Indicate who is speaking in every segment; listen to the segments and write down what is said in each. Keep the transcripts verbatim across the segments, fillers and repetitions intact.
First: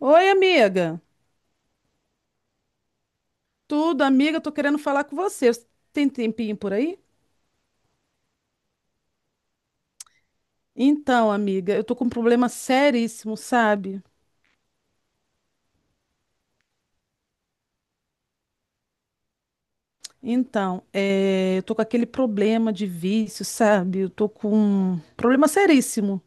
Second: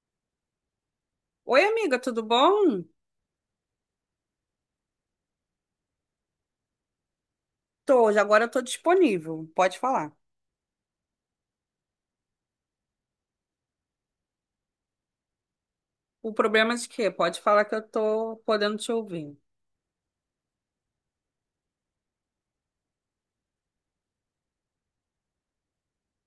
Speaker 1: Oi, amiga.
Speaker 2: Oi, amiga, tudo bom?
Speaker 1: Tudo, amiga, tô querendo falar com você. Você Tem tempinho por aí?
Speaker 2: Tô, já agora eu tô disponível, pode falar.
Speaker 1: Então, amiga, eu tô com um problema seríssimo, sabe?
Speaker 2: O problema é de quê? Pode falar que eu tô podendo te ouvir.
Speaker 1: Então, é, eu tô com aquele problema de vício, sabe? Eu tô com um problema seríssimo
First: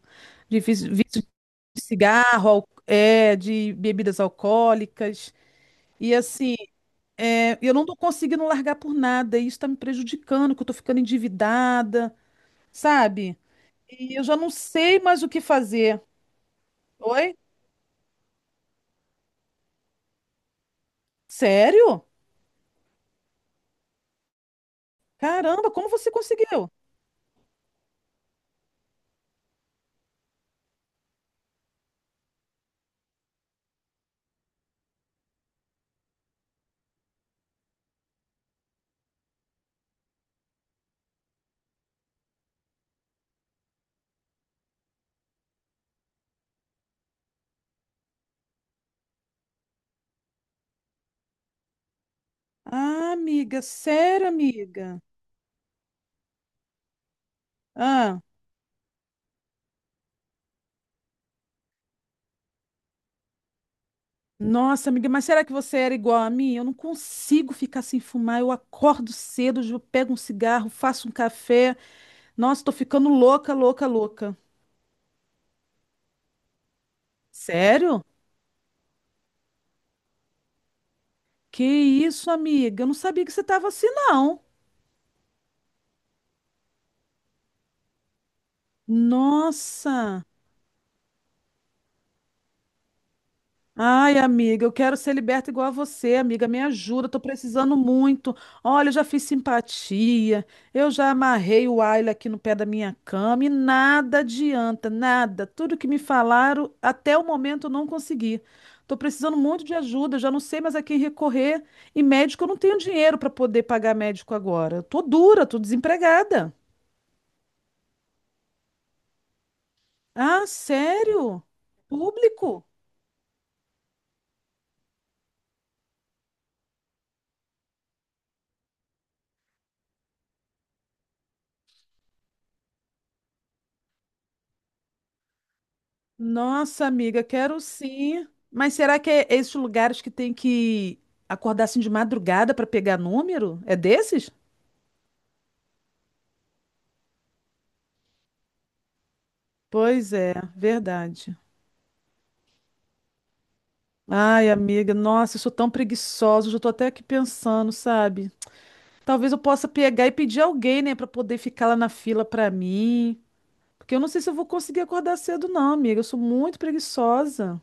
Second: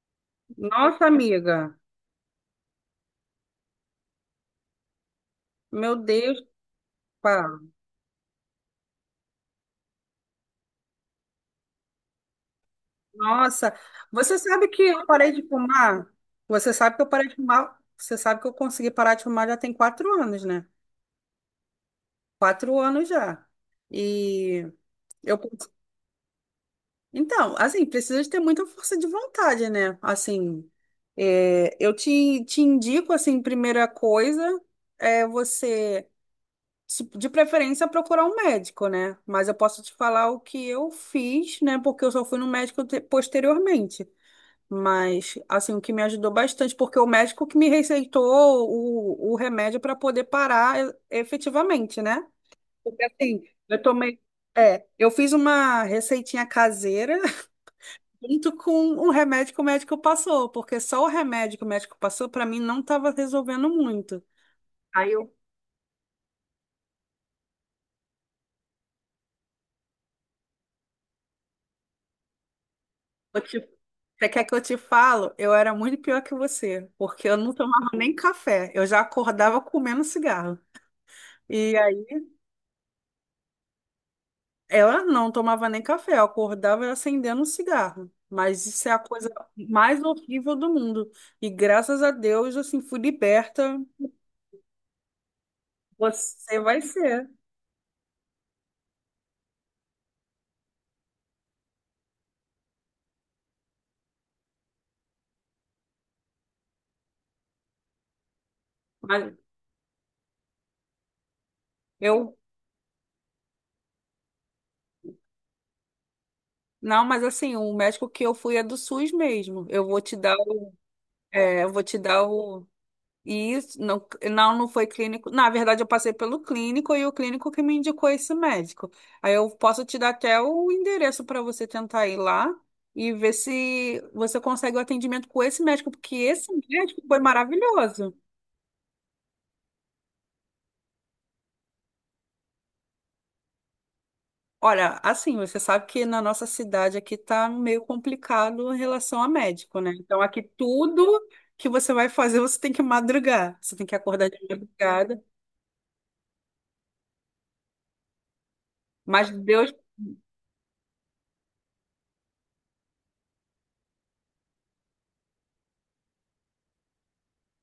Speaker 1: de vício,
Speaker 2: Nossa,
Speaker 1: vício
Speaker 2: amiga,
Speaker 1: de cigarro, al- é, de bebidas alcoólicas.
Speaker 2: meu
Speaker 1: E
Speaker 2: Deus,
Speaker 1: assim,
Speaker 2: pá.
Speaker 1: é, eu não tô conseguindo largar por nada. E isso tá me prejudicando, que eu tô ficando endividada, sabe?
Speaker 2: Nossa,
Speaker 1: E eu já
Speaker 2: você
Speaker 1: não
Speaker 2: sabe que
Speaker 1: sei
Speaker 2: eu
Speaker 1: mais o
Speaker 2: parei
Speaker 1: que
Speaker 2: de
Speaker 1: fazer.
Speaker 2: fumar? Você sabe que eu parei de
Speaker 1: Oi?
Speaker 2: fumar? Você sabe que eu consegui parar de fumar já tem quatro anos, né?
Speaker 1: Sério?
Speaker 2: Quatro anos já. E eu
Speaker 1: Caramba, como você conseguiu?
Speaker 2: Então, assim, precisa de ter muita força de vontade, né? Assim, é, eu te, te indico, assim, primeira coisa é você, se- de preferência, procurar um médico, né? Mas eu posso te falar o que eu fiz, né? Porque eu só fui no médico te- posteriormente. Mas, assim, o que me ajudou bastante, porque o médico que me receitou o, o remédio para poder parar e- efetivamente, né? Porque,
Speaker 1: Ah,
Speaker 2: assim,
Speaker 1: amiga,
Speaker 2: eu tomei.
Speaker 1: sério,
Speaker 2: É,
Speaker 1: amiga.
Speaker 2: eu fiz uma receitinha caseira
Speaker 1: Ah,
Speaker 2: junto com o remédio que o médico passou, porque só o remédio que o médico passou, para mim, não estava resolvendo muito.
Speaker 1: nossa, amiga,
Speaker 2: Aí
Speaker 1: mas
Speaker 2: eu,
Speaker 1: será que você era igual a mim? Eu não consigo ficar sem fumar. Eu acordo cedo, eu pego um cigarro, faço um café. Nossa, tô ficando
Speaker 2: eu
Speaker 1: louca,
Speaker 2: te-
Speaker 1: louca,
Speaker 2: você
Speaker 1: louca.
Speaker 2: quer que eu te falo? Eu era muito pior que você, porque eu não tomava
Speaker 1: Sério?
Speaker 2: nem café, eu já acordava comendo cigarro.
Speaker 1: Que
Speaker 2: E aí
Speaker 1: isso, amiga? Eu não sabia que você tava assim, não.
Speaker 2: ela não tomava nem café, eu acordava acendendo um cigarro. Mas isso é a coisa mais
Speaker 1: Nossa.
Speaker 2: horrível do mundo. E graças a Deus, assim, fui liberta.
Speaker 1: Ai, amiga, eu quero ser liberta igual a você, amiga.
Speaker 2: Você
Speaker 1: Me
Speaker 2: vai
Speaker 1: ajuda, tô
Speaker 2: ser.
Speaker 1: precisando muito. Olha, eu já fiz simpatia, eu já amarrei o Ayla aqui no pé da minha cama e nada adianta, nada. Tudo que me falaram, até o momento eu não consegui. Tô
Speaker 2: Mas
Speaker 1: precisando muito de ajuda, eu já não sei mais a quem recorrer. E
Speaker 2: eu
Speaker 1: médico, eu não tenho dinheiro para poder pagar médico agora. Eu tô dura, tô desempregada.
Speaker 2: Não, mas assim, o médico que eu fui é do SUS mesmo. Eu vou te dar
Speaker 1: Ah,
Speaker 2: o.
Speaker 1: sério?
Speaker 2: É, eu vou te dar
Speaker 1: Público?
Speaker 2: o. Isso, não, não, não foi clínico. Na verdade, eu passei pelo clínico e o clínico que me indicou esse médico. Aí eu posso te dar até o endereço para você tentar ir lá e ver se você consegue o atendimento com esse médico, porque esse
Speaker 1: Nossa,
Speaker 2: médico foi
Speaker 1: amiga, quero
Speaker 2: maravilhoso.
Speaker 1: sim. Mas será que é esses lugares que tem que acordar assim de madrugada para pegar número? É desses?
Speaker 2: Olha, assim, você sabe que na nossa cidade aqui tá meio complicado em relação a médico, né?
Speaker 1: Pois
Speaker 2: Então
Speaker 1: é,
Speaker 2: aqui tudo
Speaker 1: verdade.
Speaker 2: que você vai fazer, você tem que madrugar, você tem que acordar de
Speaker 1: Ai, amiga,
Speaker 2: madrugada.
Speaker 1: nossa, eu sou tão preguiçosa, já tô até aqui pensando, sabe?
Speaker 2: Mas
Speaker 1: Talvez eu possa
Speaker 2: Deus,
Speaker 1: pegar e pedir alguém, né, para poder ficar lá na fila para mim, porque eu não sei se eu vou conseguir acordar cedo não, amiga, eu sou muito preguiçosa.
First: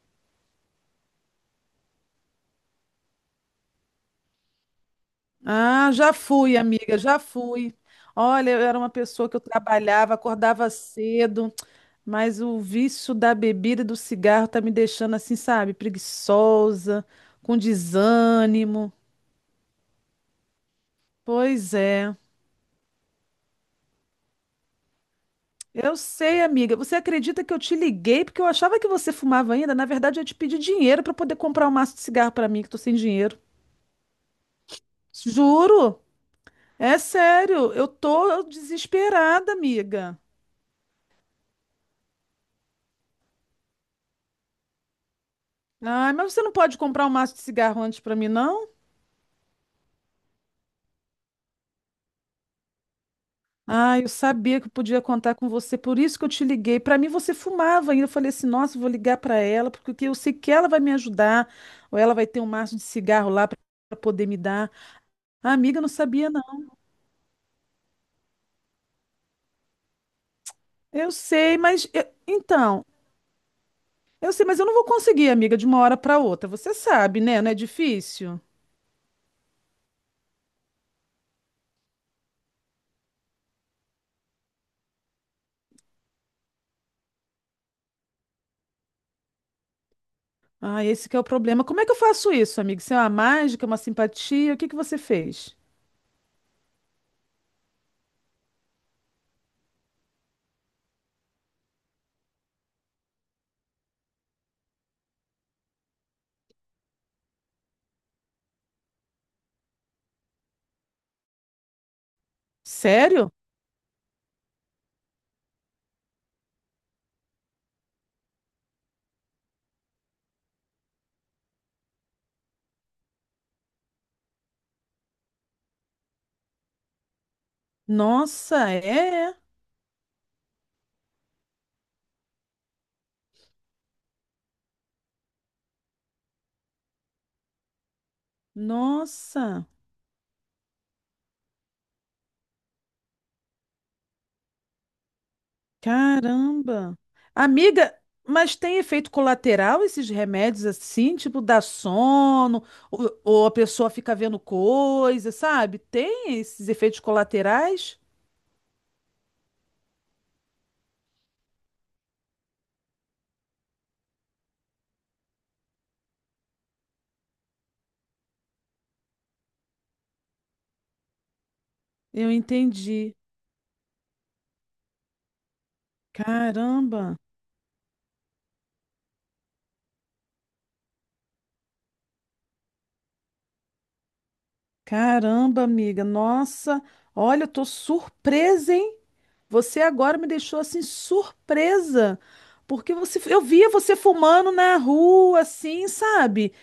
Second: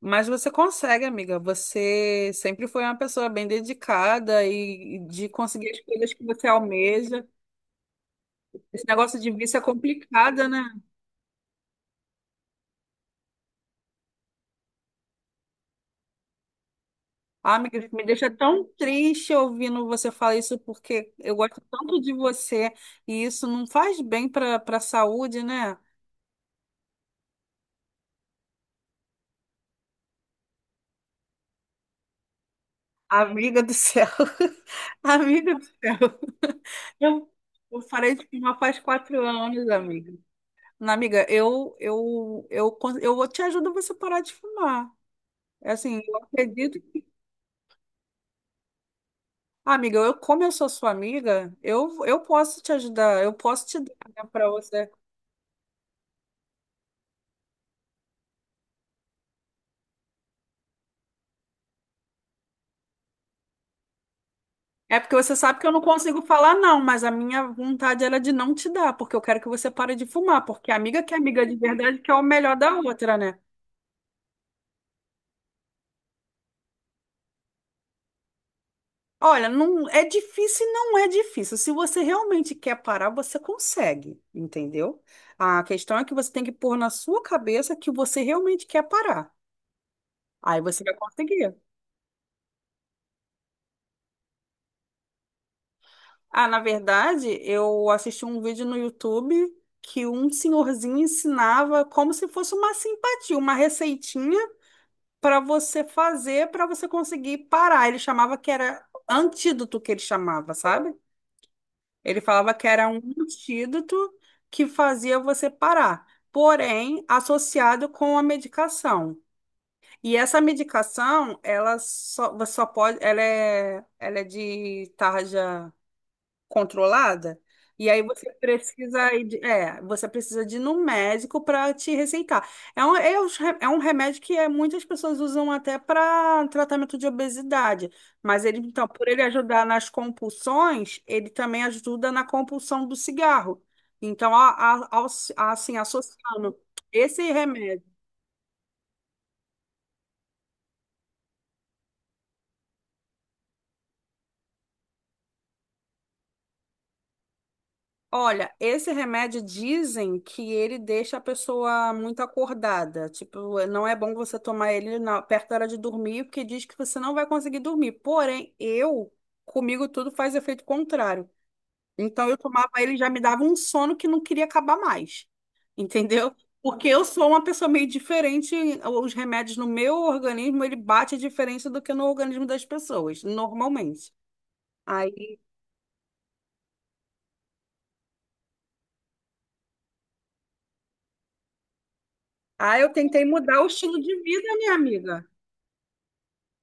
Speaker 2: mas você consegue, amiga. Você sempre foi uma pessoa bem dedicada e e de conseguir as
Speaker 1: Ah, já
Speaker 2: coisas que você
Speaker 1: fui, amiga, já
Speaker 2: almeja.
Speaker 1: fui. Olha, eu era
Speaker 2: Esse
Speaker 1: uma
Speaker 2: negócio
Speaker 1: pessoa
Speaker 2: de
Speaker 1: que eu
Speaker 2: vício é
Speaker 1: trabalhava,
Speaker 2: complicado, né?
Speaker 1: acordava cedo. Mas o vício da bebida e do cigarro tá me deixando assim, sabe, preguiçosa,
Speaker 2: Ah,
Speaker 1: com
Speaker 2: amiga, me deixa tão
Speaker 1: desânimo.
Speaker 2: triste ouvindo você falar isso porque eu gosto
Speaker 1: Pois
Speaker 2: tanto de
Speaker 1: é.
Speaker 2: você e isso não faz bem para para a saúde, né?
Speaker 1: Eu sei, amiga. Você acredita que eu te liguei porque eu achava que você fumava ainda? Na verdade, eu ia te pedi dinheiro para poder comprar um maço de cigarro para mim, que tô sem dinheiro.
Speaker 2: Amiga do céu. Amiga do céu.
Speaker 1: Juro? É
Speaker 2: Eu,
Speaker 1: sério.
Speaker 2: eu
Speaker 1: Eu
Speaker 2: parei de
Speaker 1: tô
Speaker 2: fumar faz quatro
Speaker 1: desesperada,
Speaker 2: anos, amiga.
Speaker 1: amiga.
Speaker 2: Não, amiga, eu, eu, eu, con- eu vou te ajudo você parar de fumar. É Assim,
Speaker 1: Ai,
Speaker 2: eu
Speaker 1: mas você não pode
Speaker 2: acredito.
Speaker 1: comprar um maço de cigarro antes para mim, não?
Speaker 2: Ah, Amiga, eu, como eu sou sua amiga, eu, eu posso te ajudar, eu posso te dar,
Speaker 1: Ah, eu
Speaker 2: né, para
Speaker 1: sabia que eu
Speaker 2: você.
Speaker 1: podia contar com você, por isso que eu te liguei. Para mim, você fumava ainda. Eu falei assim: nossa, eu vou ligar para ela, porque eu sei que ela vai me ajudar, ou ela vai ter um maço de cigarro lá para poder me dar.
Speaker 2: É porque você
Speaker 1: A
Speaker 2: sabe que eu
Speaker 1: amiga
Speaker 2: não
Speaker 1: eu não
Speaker 2: consigo
Speaker 1: sabia,
Speaker 2: falar
Speaker 1: não.
Speaker 2: não, mas a minha vontade era de não te dar, porque eu quero que você pare de fumar, porque amiga
Speaker 1: Eu
Speaker 2: que é amiga de
Speaker 1: sei, mas.
Speaker 2: verdade
Speaker 1: Eu-
Speaker 2: quer o melhor da
Speaker 1: Então,
Speaker 2: outra, né?
Speaker 1: eu sei, mas eu não vou conseguir, amiga, de uma hora para outra. Você sabe, né? Não é difícil?
Speaker 2: Olha, não é difícil, e não é difícil. Se você realmente quer parar, você consegue, entendeu? A questão é que você tem que pôr na sua cabeça que você realmente quer parar. Aí você
Speaker 1: Ah,
Speaker 2: vai
Speaker 1: esse que é o
Speaker 2: conseguir.
Speaker 1: problema. Como é que eu faço isso, amiga? Isso é uma mágica, uma simpatia? O que que você fez?
Speaker 2: Ah, na verdade, eu assisti um vídeo no YouTube que um senhorzinho ensinava como se fosse uma simpatia, uma receitinha para você fazer, para você conseguir parar. Ele chamava que era antídoto que ele chamava, sabe? Ele falava que era um
Speaker 1: Sério?
Speaker 2: antídoto que fazia você parar, porém associado com a medicação. E essa medicação, ela só, você só pode, ela é, ela é de tarja controlada. E aí você
Speaker 1: Nossa,
Speaker 2: precisa ir
Speaker 1: é?
Speaker 2: de, é, você precisa de ir no médico para te receitar. É um, é, os re- é um remédio que é, muitas pessoas usam até para tratamento de obesidade. Mas ele, então, por ele
Speaker 1: Nossa.
Speaker 2: ajudar nas compulsões, ele também ajuda na compulsão do cigarro. Então, a, a, ao- assim, associando
Speaker 1: Caramba!
Speaker 2: esse remédio
Speaker 1: Amiga, mas tem efeito colateral esses remédios assim? Tipo, dá sono, ou, ou a pessoa fica vendo coisa, sabe? Tem esses efeitos colaterais?
Speaker 2: Olha, esse remédio dizem que ele deixa a pessoa muito acordada. Tipo, não é bom você tomar ele na- perto da hora de dormir, porque diz que você não vai conseguir dormir. Porém, eu, comigo tudo faz efeito contrário. Então,
Speaker 1: Eu
Speaker 2: eu tomava ele e já
Speaker 1: entendi.
Speaker 2: me dava um sono que não queria acabar mais. Entendeu? Porque eu
Speaker 1: Caramba!
Speaker 2: sou uma pessoa meio diferente. Os remédios no meu organismo, ele bate a diferença do que no organismo das pessoas, normalmente. Aí,
Speaker 1: Caramba, amiga! Nossa! Olha, eu tô surpresa, hein? Você agora me deixou assim surpresa.
Speaker 2: aí eu
Speaker 1: Porque você,
Speaker 2: tentei
Speaker 1: eu
Speaker 2: mudar o
Speaker 1: via você
Speaker 2: estilo de
Speaker 1: fumando
Speaker 2: vida, minha
Speaker 1: na
Speaker 2: amiga.
Speaker 1: rua, assim, sabe?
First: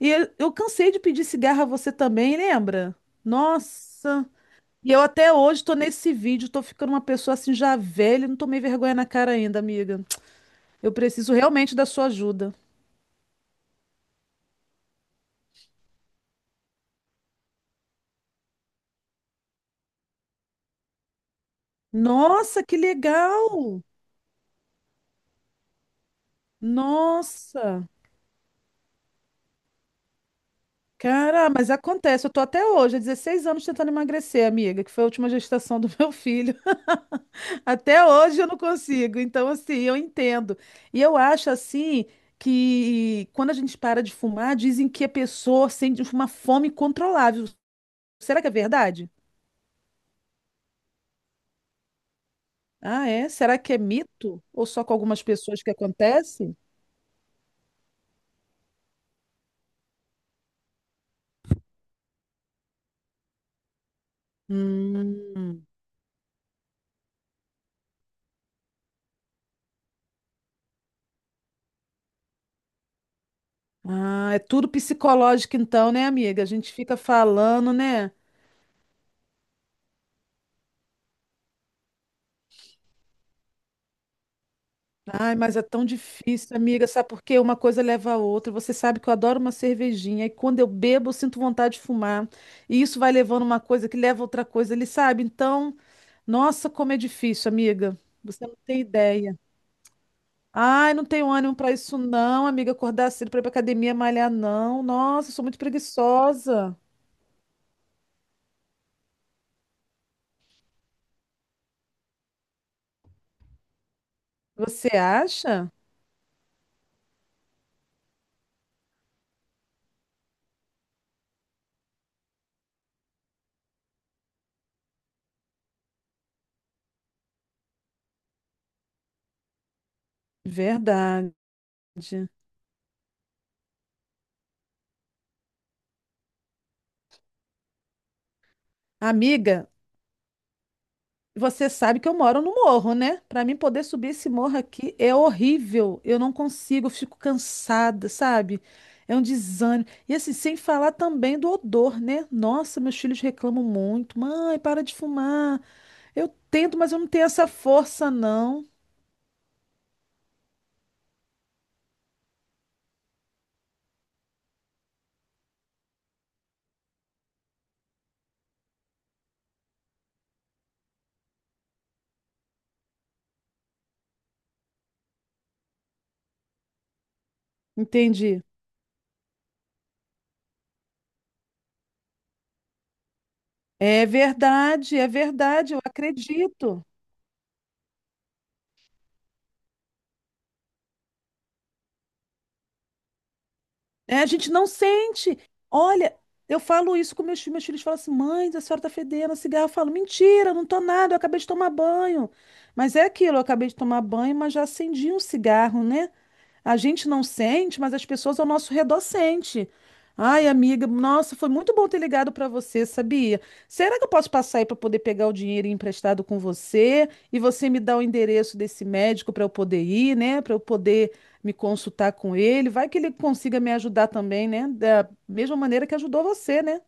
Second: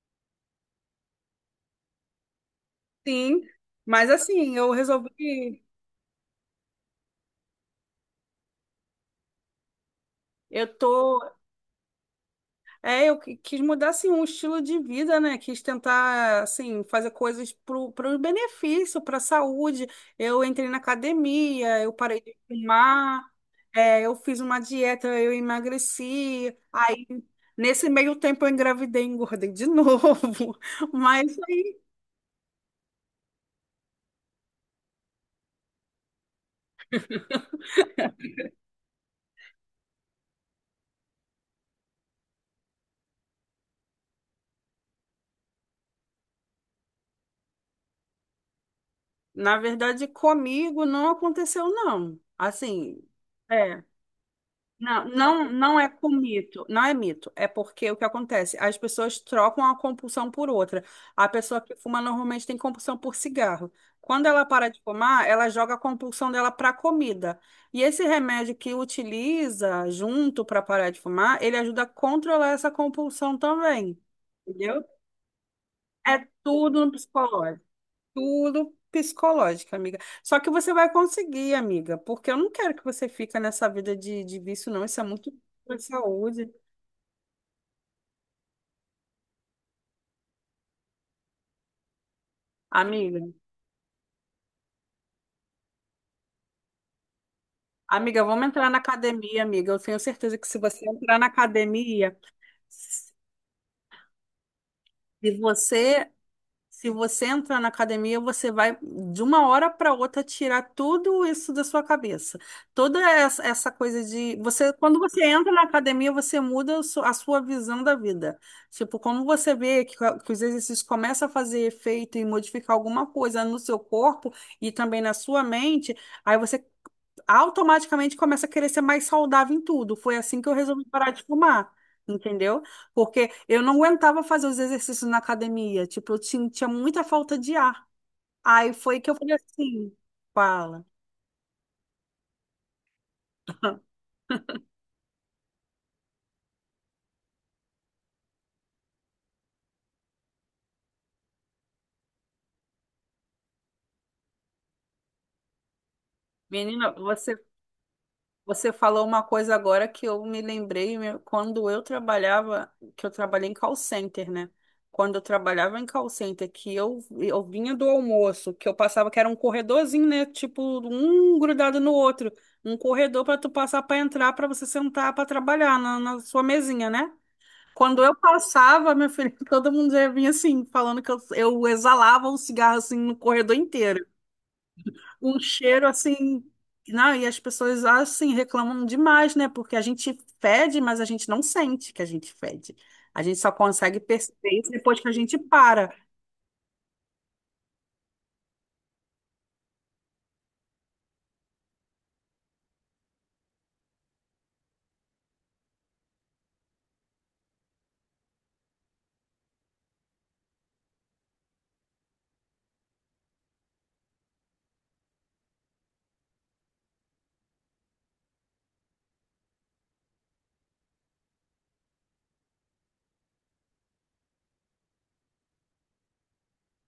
Speaker 1: E eu, eu cansei de pedir cigarro a você também, lembra?
Speaker 2: Sim, mas
Speaker 1: Nossa.
Speaker 2: assim, eu
Speaker 1: E eu até
Speaker 2: resolvi,
Speaker 1: hoje tô nesse vídeo, tô ficando uma pessoa assim já velha, e não tomei vergonha na cara ainda, amiga.
Speaker 2: eu
Speaker 1: Eu
Speaker 2: tô,
Speaker 1: preciso realmente da sua ajuda.
Speaker 2: é, eu qui- quis mudar assim um estilo de vida, né? Quis tentar assim fazer coisas pro, pro benefício, para saúde. Eu entrei na academia, eu parei de
Speaker 1: Nossa, que
Speaker 2: fumar,
Speaker 1: legal!
Speaker 2: é, eu fiz uma dieta, eu emagreci. Aí
Speaker 1: Nossa.
Speaker 2: nesse meio tempo eu engravidei, e engordei de novo. Mas
Speaker 1: Cara, mas
Speaker 2: assim,
Speaker 1: acontece, eu tô até hoje, há dezesseis anos tentando emagrecer, amiga, que foi a última gestação do meu filho. Até hoje eu não consigo. Então, assim, eu entendo. E eu acho, assim, que quando a gente para de fumar, dizem que a pessoa sente uma fome incontrolável. Será que é verdade?
Speaker 2: na verdade comigo não aconteceu não. Assim,
Speaker 1: Ah, é? Será que é
Speaker 2: é.
Speaker 1: mito? Ou só com
Speaker 2: Não,
Speaker 1: algumas
Speaker 2: não,
Speaker 1: pessoas que
Speaker 2: não é com
Speaker 1: acontece?
Speaker 2: mito, não é mito, é porque o que acontece? As pessoas trocam a compulsão por outra. A pessoa que fuma normalmente tem compulsão por cigarro. Quando ela para de fumar, ela
Speaker 1: Hum.
Speaker 2: joga a compulsão dela para comida. E esse remédio que utiliza junto para parar de fumar, ele ajuda a controlar essa compulsão também.
Speaker 1: Ah, é tudo
Speaker 2: Entendeu?
Speaker 1: psicológico, então, né,
Speaker 2: É
Speaker 1: amiga? A gente
Speaker 2: tudo no
Speaker 1: fica
Speaker 2: psicológico.
Speaker 1: falando, né?
Speaker 2: Tudo psicológico, amiga. Só que você vai conseguir, amiga, porque eu não quero que você fique nessa vida de, de vício, não. Isso é muito
Speaker 1: Ai, mas é
Speaker 2: para
Speaker 1: tão
Speaker 2: saúde.
Speaker 1: difícil, amiga, sabe por quê? Uma coisa leva a outra. Você sabe que eu adoro uma cervejinha e quando eu bebo, eu sinto vontade de fumar. E isso vai
Speaker 2: Amiga,
Speaker 1: levando uma coisa que leva a outra coisa, ele sabe? Então, nossa, como é difícil, amiga.
Speaker 2: amiga, vamos
Speaker 1: Você não
Speaker 2: entrar na
Speaker 1: tem ideia.
Speaker 2: academia, amiga. Eu tenho certeza que se você
Speaker 1: Ai, não
Speaker 2: entrar na
Speaker 1: tenho ânimo pra isso
Speaker 2: academia,
Speaker 1: não, amiga, acordar
Speaker 2: se
Speaker 1: cedo pra ir pra academia malhar não. Nossa, eu sou muito
Speaker 2: você
Speaker 1: preguiçosa.
Speaker 2: Se você entrar na academia, você vai de uma hora para outra tirar tudo isso da sua cabeça. Toda essa, essa coisa de você,
Speaker 1: Você
Speaker 2: quando você entra na
Speaker 1: acha?
Speaker 2: academia, você muda o su- a sua visão da vida. Tipo, como você vê que, que os exercícios começam a fazer efeito e modificar alguma coisa no seu corpo e também na sua mente, aí você automaticamente começa a querer ser mais saudável em tudo. Foi assim que eu resolvi parar de
Speaker 1: Verdade.
Speaker 2: fumar, entendeu? Porque eu não aguentava fazer os exercícios na academia, tipo, eu tinha, tinha muita falta de ar. Aí foi que eu falei
Speaker 1: Amiga,
Speaker 2: assim, fala,
Speaker 1: você sabe que eu moro no morro, né? Para mim poder subir esse morro aqui é horrível. Eu não consigo, eu fico cansada, sabe? É um desânimo. E assim, sem falar também do odor, né? Nossa, meus filhos reclamam muito. Mãe, para de fumar. Eu tento, mas
Speaker 2: menina,
Speaker 1: eu não tenho
Speaker 2: você
Speaker 1: essa força, não.
Speaker 2: Você falou uma coisa agora que eu me lembrei meu, quando eu trabalhava, que eu trabalhei em call center, né? Quando eu trabalhava em call center, que eu, eu vinha do almoço, que eu passava, que era um corredorzinho, né? Tipo, um grudado no outro. Um corredor para tu passar para entrar, para você sentar para trabalhar na, na sua mesinha, né? Quando eu
Speaker 1: Entendi.
Speaker 2: passava, meu filho, todo mundo já vinha assim, falando que eu, eu exalava um cigarro assim no corredor inteiro
Speaker 1: É verdade, é
Speaker 2: um
Speaker 1: verdade, eu
Speaker 2: cheiro assim.
Speaker 1: acredito.
Speaker 2: Não, e as pessoas assim reclamam demais, né? Porque a gente fede, mas a gente não sente que a gente fede. A gente só consegue
Speaker 1: É, a gente
Speaker 2: perceber
Speaker 1: não
Speaker 2: isso depois que a gente
Speaker 1: sente.
Speaker 2: para.
Speaker 1: Olha, eu falo isso com meus filhos. Meus filhos falam assim: mãe, a senhora tá fedendo a cigarro. Eu falo: mentira, não tô nada, eu acabei de tomar banho. Mas é aquilo, eu acabei de tomar banho, mas já acendi um cigarro, né? A gente não sente, mas as pessoas ao nosso redor sente. Ai, amiga, nossa, foi muito bom ter ligado para você, sabia? Será que eu posso passar aí para poder pegar o dinheiro emprestado com você e você me dá o endereço desse médico para eu poder ir, né? Para eu poder me consultar com ele. Vai que ele consiga me ajudar também, né? Da mesma maneira que ajudou você, né?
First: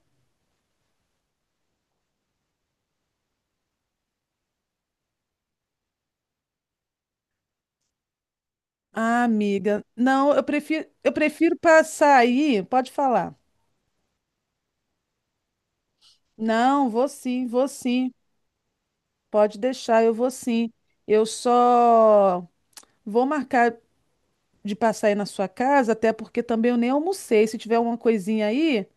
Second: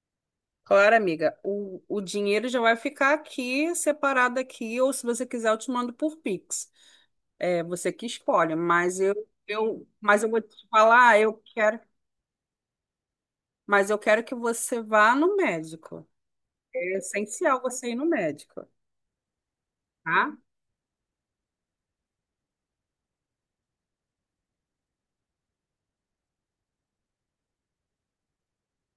Speaker 2: Claro, amiga, o, o dinheiro já vai ficar aqui, separado aqui, ou se você quiser, eu te mando por Pix. É você que escolhe, mas eu,
Speaker 1: Ah, amiga,
Speaker 2: eu, mas eu
Speaker 1: não,
Speaker 2: vou
Speaker 1: eu
Speaker 2: te
Speaker 1: prefiro, eu
Speaker 2: falar, eu
Speaker 1: prefiro
Speaker 2: quero,
Speaker 1: passar aí. Pode falar.
Speaker 2: mas eu quero que você vá no médico.
Speaker 1: Não,
Speaker 2: É
Speaker 1: vou sim,
Speaker 2: essencial
Speaker 1: vou
Speaker 2: você ir no
Speaker 1: sim.
Speaker 2: médico,
Speaker 1: Pode deixar, eu vou
Speaker 2: tá?
Speaker 1: sim. Eu só vou marcar de passar aí na sua casa, até porque também eu nem almocei. Se tiver uma coisinha aí,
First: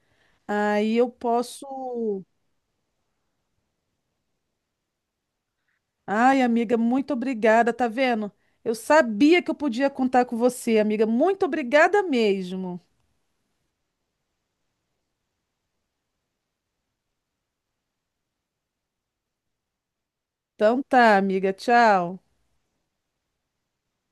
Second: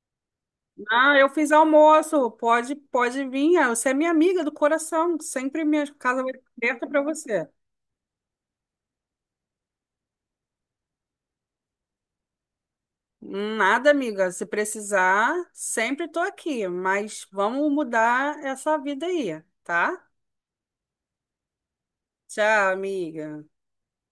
Speaker 1: aí eu
Speaker 2: Ah, eu fiz
Speaker 1: posso.
Speaker 2: almoço. Pode, pode vir. Ah, Você é minha amiga do coração. Sempre minha casa vai
Speaker 1: Ai,
Speaker 2: estar
Speaker 1: amiga,
Speaker 2: aberta para
Speaker 1: muito
Speaker 2: você.
Speaker 1: obrigada, tá vendo? Eu sabia que eu podia contar com você, amiga. Muito obrigada mesmo.
Speaker 2: Nada, amiga. Se precisar, sempre estou aqui. Mas vamos mudar essa vida aí, tá?
Speaker 1: Então tá, amiga, tchau.
Speaker 2: Tchau, amiga.